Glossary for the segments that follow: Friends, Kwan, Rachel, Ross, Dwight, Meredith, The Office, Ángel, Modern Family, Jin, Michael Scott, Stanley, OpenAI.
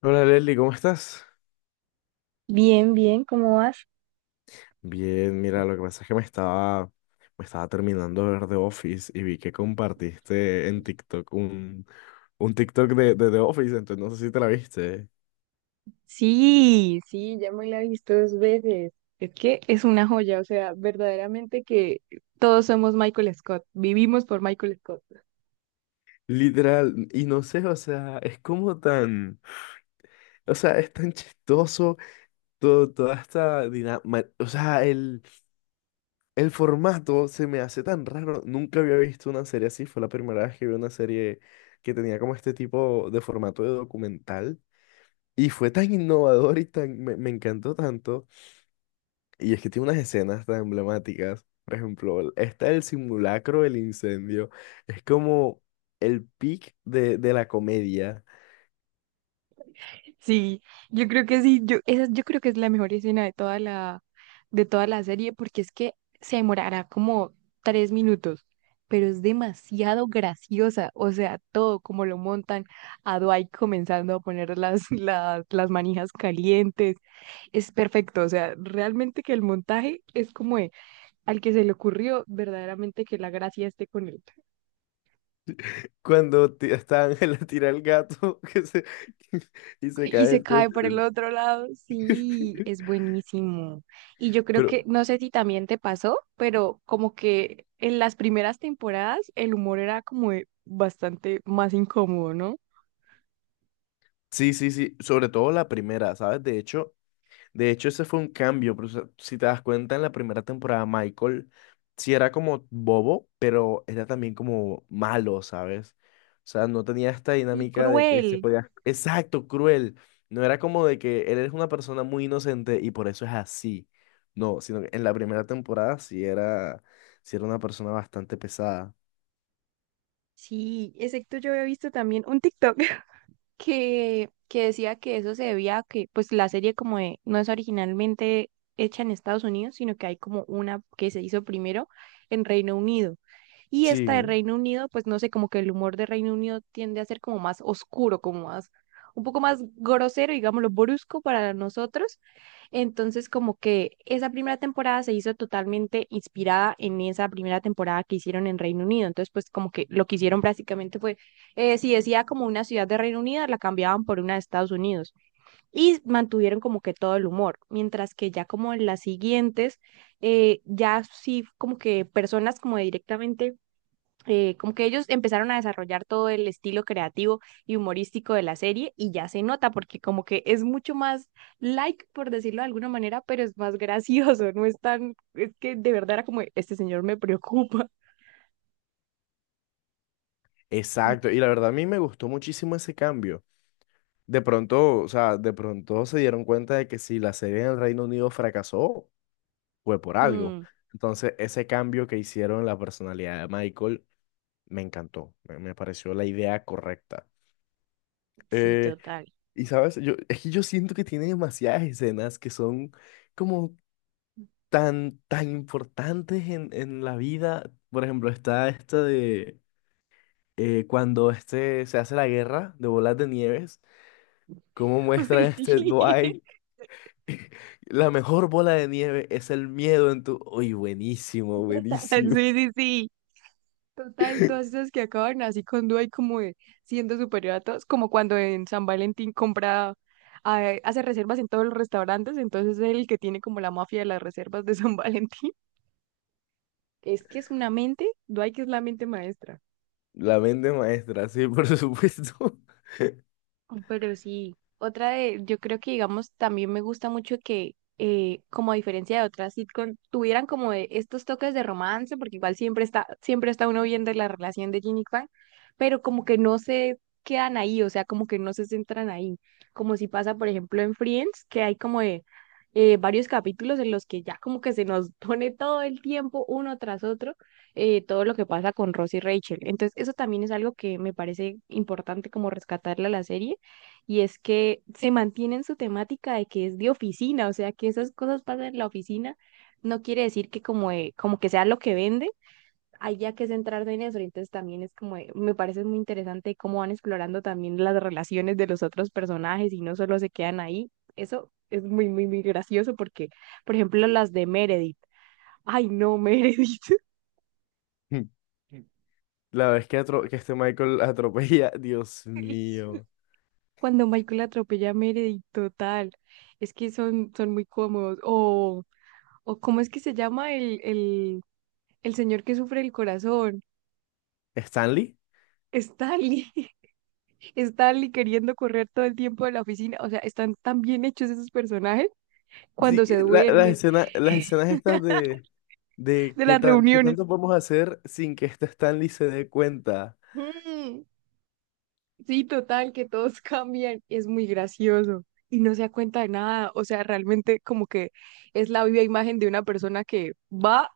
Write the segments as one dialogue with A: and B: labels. A: Hola Leslie, ¿cómo estás?
B: Bien, bien, ¿cómo vas?
A: Bien, mira, lo que pasa es que me estaba terminando de ver The Office y vi que compartiste en TikTok un TikTok de The Office, entonces no sé si te la viste.
B: Sí, sí, ya me la he visto dos veces. Es que es una joya, o sea, verdaderamente que todos somos Michael Scott, vivimos por Michael Scott.
A: Literal, y no sé, o sea, es como tan, o sea, es tan chistoso todo, toda esta dinámica, o sea, el formato se me hace tan raro, nunca había visto una serie así, fue la primera vez que vi una serie que tenía como este tipo de formato de documental. Y fue tan innovador y tan, me encantó tanto. Y es que tiene unas escenas tan emblemáticas. Por ejemplo, esta del simulacro del incendio. Es como el pic de la comedia.
B: Sí, yo creo que sí, yo creo que es la mejor escena de toda la serie, porque es que se demorará como 3 minutos, pero es demasiado graciosa, o sea, todo como lo montan a Dwight comenzando a poner las, las manijas calientes, es perfecto, o sea, realmente que el montaje es como de, al que se le ocurrió verdaderamente que la gracia esté con él.
A: Cuando está Ángel a tirar el gato que se, y se
B: Y
A: cae
B: se
A: el
B: cae por el
A: techo.
B: otro lado. Sí, es buenísimo. Y yo creo
A: Pero
B: que, no sé si también te pasó, pero como que en las primeras temporadas el humor era como de bastante más incómodo, ¿no?
A: sí. Sobre todo la primera, ¿sabes? De hecho, ese fue un cambio, pero o sea, si te das cuenta, en la primera temporada Michael sí era como bobo, pero era también como malo, ¿sabes? O sea, no tenía esta
B: Y
A: dinámica de que se
B: cruel.
A: podía... Exacto, cruel. No era como de que él es una persona muy inocente y por eso es así. No, sino que en la primera temporada sí era una persona bastante pesada.
B: Sí, excepto yo había visto también un TikTok que decía que eso se debía a que pues la serie como de- no es originalmente hecha en Estados Unidos, sino que hay como una que se hizo primero en Reino Unido. Y esta de
A: Sí,
B: Reino Unido, pues no sé, como que el humor de Reino Unido tiende a ser como más oscuro, como más, un poco más grosero, digámoslo, brusco para nosotros. Entonces, como que esa primera temporada se hizo totalmente inspirada en esa primera temporada que hicieron en Reino Unido. Entonces, pues como que lo que hicieron básicamente fue si decía como una ciudad de Reino Unido, la cambiaban por una de Estados Unidos y mantuvieron como que todo el humor, mientras que ya como en las siguientes, ya sí como que personas como directamente, como que ellos empezaron a desarrollar todo el estilo creativo y humorístico de la serie y ya se nota porque como que es mucho más like, por decirlo de alguna manera, pero es más gracioso, no es tan, es que de verdad era como, este señor me preocupa.
A: exacto. Y la verdad a mí me gustó muchísimo ese cambio. De pronto, o sea, de pronto se dieron cuenta de que si la serie en el Reino Unido fracasó, fue por algo.
B: Mm,
A: Entonces, ese cambio que hicieron en la personalidad de Michael me encantó. Me pareció la idea correcta.
B: sí,
A: Eh,
B: total.
A: y sabes, yo, es que yo siento que tiene demasiadas escenas que son como tan, tan importantes en la vida. Por ejemplo, está esta de cuando este se hace la guerra de bolas de nieves, cómo muestran
B: Ay,
A: este
B: sí.
A: Dwight. La mejor bola de nieve es el miedo en tu... Uy, buenísimo, buenísimo.
B: Sí, sí, sí. Total, todas esas que acaban así con duda y como de siendo superior a todos, como cuando en San Valentín compra, ah, hace reservas en todos los restaurantes, entonces es el que tiene como la mafia de las reservas de San Valentín. Es que es una mente, Dwight que es la mente maestra.
A: La mente maestra, sí, por supuesto.
B: Pero sí, otra de, yo creo que digamos, también me gusta mucho que, como a diferencia de otras sitcom, tuvieran como de estos toques de romance, porque igual siempre está uno viendo la relación de Jin y Kwan, pero como que no se quedan ahí, o sea, como que no se centran ahí, como si pasa, por ejemplo, en Friends, que hay como de varios capítulos en los que ya como que se nos pone todo el tiempo, uno tras otro, todo lo que pasa con Ross y Rachel. Entonces, eso también es algo que me parece importante como rescatarle a la serie y es que se mantiene en su temática de que es de oficina, o sea, que esas cosas pasan en la oficina, no quiere decir que como, de- como que sea lo que vende, haya que centrarse en eso. Entonces también es como, de- me parece muy interesante cómo van explorando también las relaciones de los otros personajes y no solo se quedan ahí. Eso es muy, muy, muy gracioso porque, por ejemplo, las de Meredith. Ay, no, Meredith.
A: La vez que, que este Michael atropella, Dios mío.
B: Cuando Michael atropella a Meredith, total. Es que son muy cómodos. O cómo es que se llama el, el señor que sufre el corazón.
A: ¿Stanley?
B: Stanley, Stanley queriendo correr todo el tiempo de la oficina, o sea, están tan bien hechos esos personajes
A: Sí,
B: cuando se
A: que las Ujú
B: duerme,
A: escenas, las escenas estas de
B: de
A: qué
B: las
A: tan, qué
B: reuniones.
A: tanto podemos hacer sin que este Stanley se dé cuenta.
B: Mm, sí, total, que todos cambian, es muy gracioso y no se da cuenta de nada, o sea, realmente como que es la viva imagen de una persona que va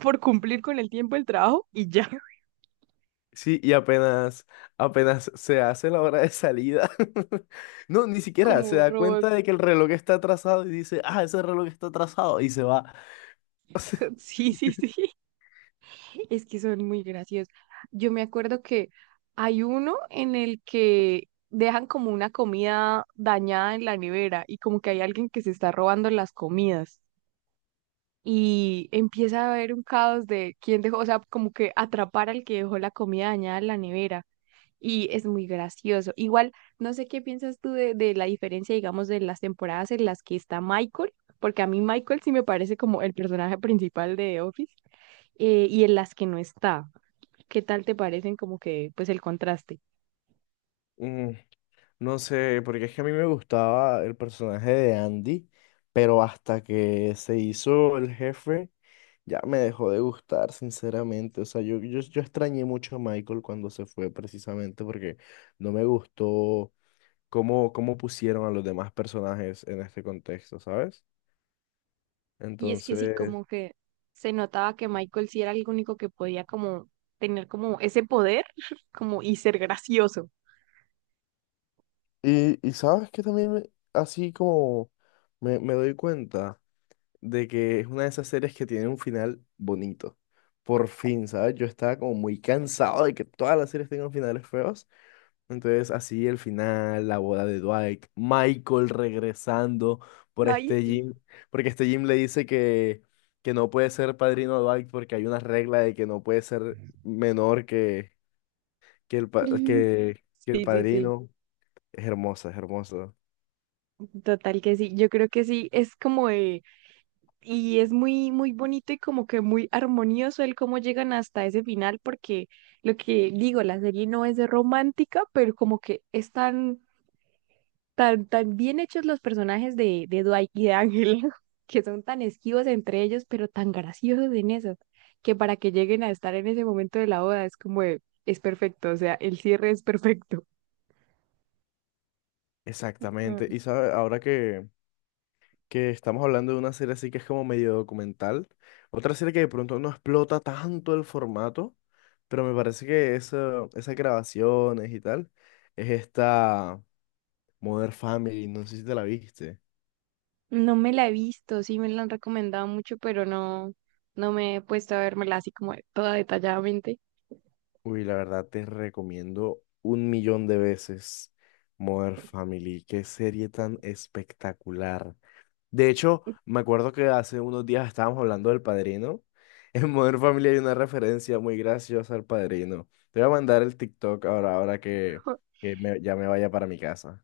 B: por cumplir con el tiempo del trabajo y ya,
A: Sí, y apenas se hace la hora de salida. No, ni siquiera
B: como
A: se
B: un
A: da
B: robot.
A: cuenta de que el reloj está atrasado y dice, ah, ese reloj está atrasado y se va.
B: Sí, sí, sí. Es que son muy graciosos. Yo me acuerdo que hay uno en el que dejan como una comida dañada en la nevera y como que hay alguien que se está robando las comidas y empieza a haber un caos de quién dejó, o sea, como que atrapar al que dejó la comida dañada en la nevera y es muy gracioso. Igual, no sé qué piensas tú de la diferencia, digamos, de las temporadas en las que está Michael, porque a mí Michael sí me parece como el personaje principal de The Office, y en las que no está. ¿Qué tal te parecen como que, pues el contraste?
A: Mm, no sé, porque es que a mí me gustaba el personaje de Andy, pero hasta que se hizo el jefe, ya me dejó de gustar, sinceramente. O sea, yo extrañé mucho a Michael cuando se fue, precisamente porque no me gustó cómo, cómo pusieron a los demás personajes en este contexto, ¿sabes?
B: Y es que sí,
A: Entonces,
B: como que se notaba que Michael sí era el único que podía como tener como ese poder, como y ser gracioso.
A: y sabes que también así como me doy cuenta de que es una de esas series que tiene un final bonito. Por fin, ¿sabes? Yo estaba como muy cansado de que todas las series tengan finales feos. Entonces, así el final, la boda de Dwight, Michael regresando por
B: Ay,
A: este
B: sí.
A: Jim, porque este Jim le dice que no puede ser padrino de Dwight porque hay una regla de que no puede ser menor que el, pa- que, que el
B: Sí, sí, sí.
A: padrino. Es hermosa.
B: Total que sí. Yo creo que sí, es como de y es muy, muy bonito y como que muy armonioso el cómo llegan hasta ese final, porque lo que digo, la serie no es romántica, pero como que están tan, tan bien hechos los personajes de Dwight y de Ángel, que son tan esquivos entre ellos, pero tan graciosos en eso, que para que lleguen a estar en ese momento de la boda es como de, es perfecto, o sea, el cierre es perfecto.
A: Exactamente.
B: Mm.
A: Y sabe, ahora que estamos hablando de una serie así que es como medio documental, otra serie que de pronto no explota tanto el formato, pero me parece que eso, esas grabaciones y tal, es esta Modern Family. No sé si te la viste.
B: No me la he visto, sí me la han recomendado mucho, pero no, no me he puesto a vérmela así como de- toda detalladamente.
A: Uy, la verdad te recomiendo un millón de veces Modern Family. Qué serie tan espectacular. De hecho, me acuerdo que hace unos días estábamos hablando del Padrino. En Modern Family hay una referencia muy graciosa al Padrino. Te voy a mandar el TikTok ahora, ahora que ya me vaya para mi casa.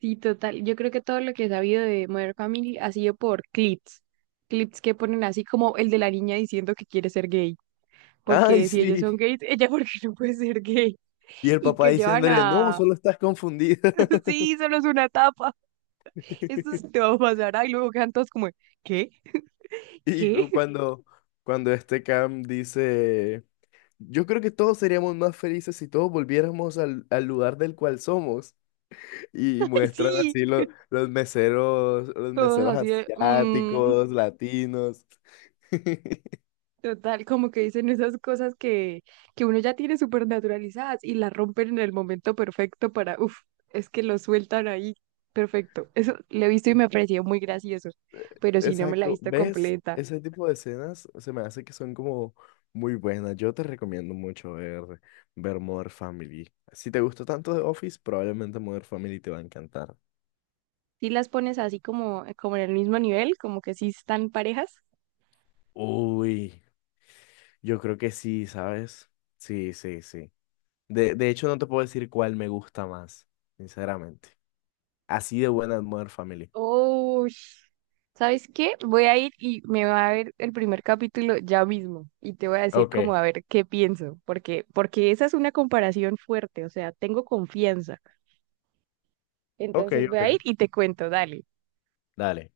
B: Sí, total. Yo creo que todo lo que he sabido de Modern Family ha sido por clips. Clips que ponen así como el de la niña diciendo que quiere ser gay.
A: ¡Ay,
B: Porque si ellos son
A: sí!
B: gays, ella porque no puede ser gay.
A: Y el
B: Y
A: papá
B: que llevan
A: diciéndole, no,
B: a.
A: solo estás confundida.
B: Sí, solo es una etapa. Esto sí te va a pasar. Y luego quedan todos como, ¿qué?
A: Y
B: ¿Qué?
A: cuando, cuando este Cam dice, yo creo que todos seríamos más felices si todos volviéramos al lugar del cual somos. Y
B: Ay,
A: muestran
B: sí.
A: así los
B: Todos
A: meseros
B: así de mm.
A: asiáticos, latinos.
B: Total, como que dicen esas cosas que uno ya tiene súper naturalizadas y las rompen en el momento perfecto para, uff, es que lo sueltan ahí. Perfecto. Eso lo he visto y me pareció muy gracioso, pero si no me la he
A: Exacto,
B: visto
A: ¿ves?
B: completa.
A: Ese tipo de escenas se me hace que son como muy buenas. Yo te recomiendo mucho ver Modern Family. Si te gustó tanto The Office, probablemente Modern Family te va a encantar.
B: Si las pones así como, como en el mismo nivel, como que sí están parejas.
A: Uy, yo creo que sí, ¿sabes? Sí. De hecho, no te puedo decir cuál me gusta más, sinceramente. Así de buena es Modern Family.
B: Oh, ¿sabes qué? Voy a ir y me va a ver el primer capítulo ya mismo y te voy a decir como
A: Ok,
B: a ver qué pienso, porque esa es una comparación fuerte, o sea, tengo confianza.
A: ok,
B: Entonces voy
A: ok.
B: a ir y te cuento, dale.
A: Dale.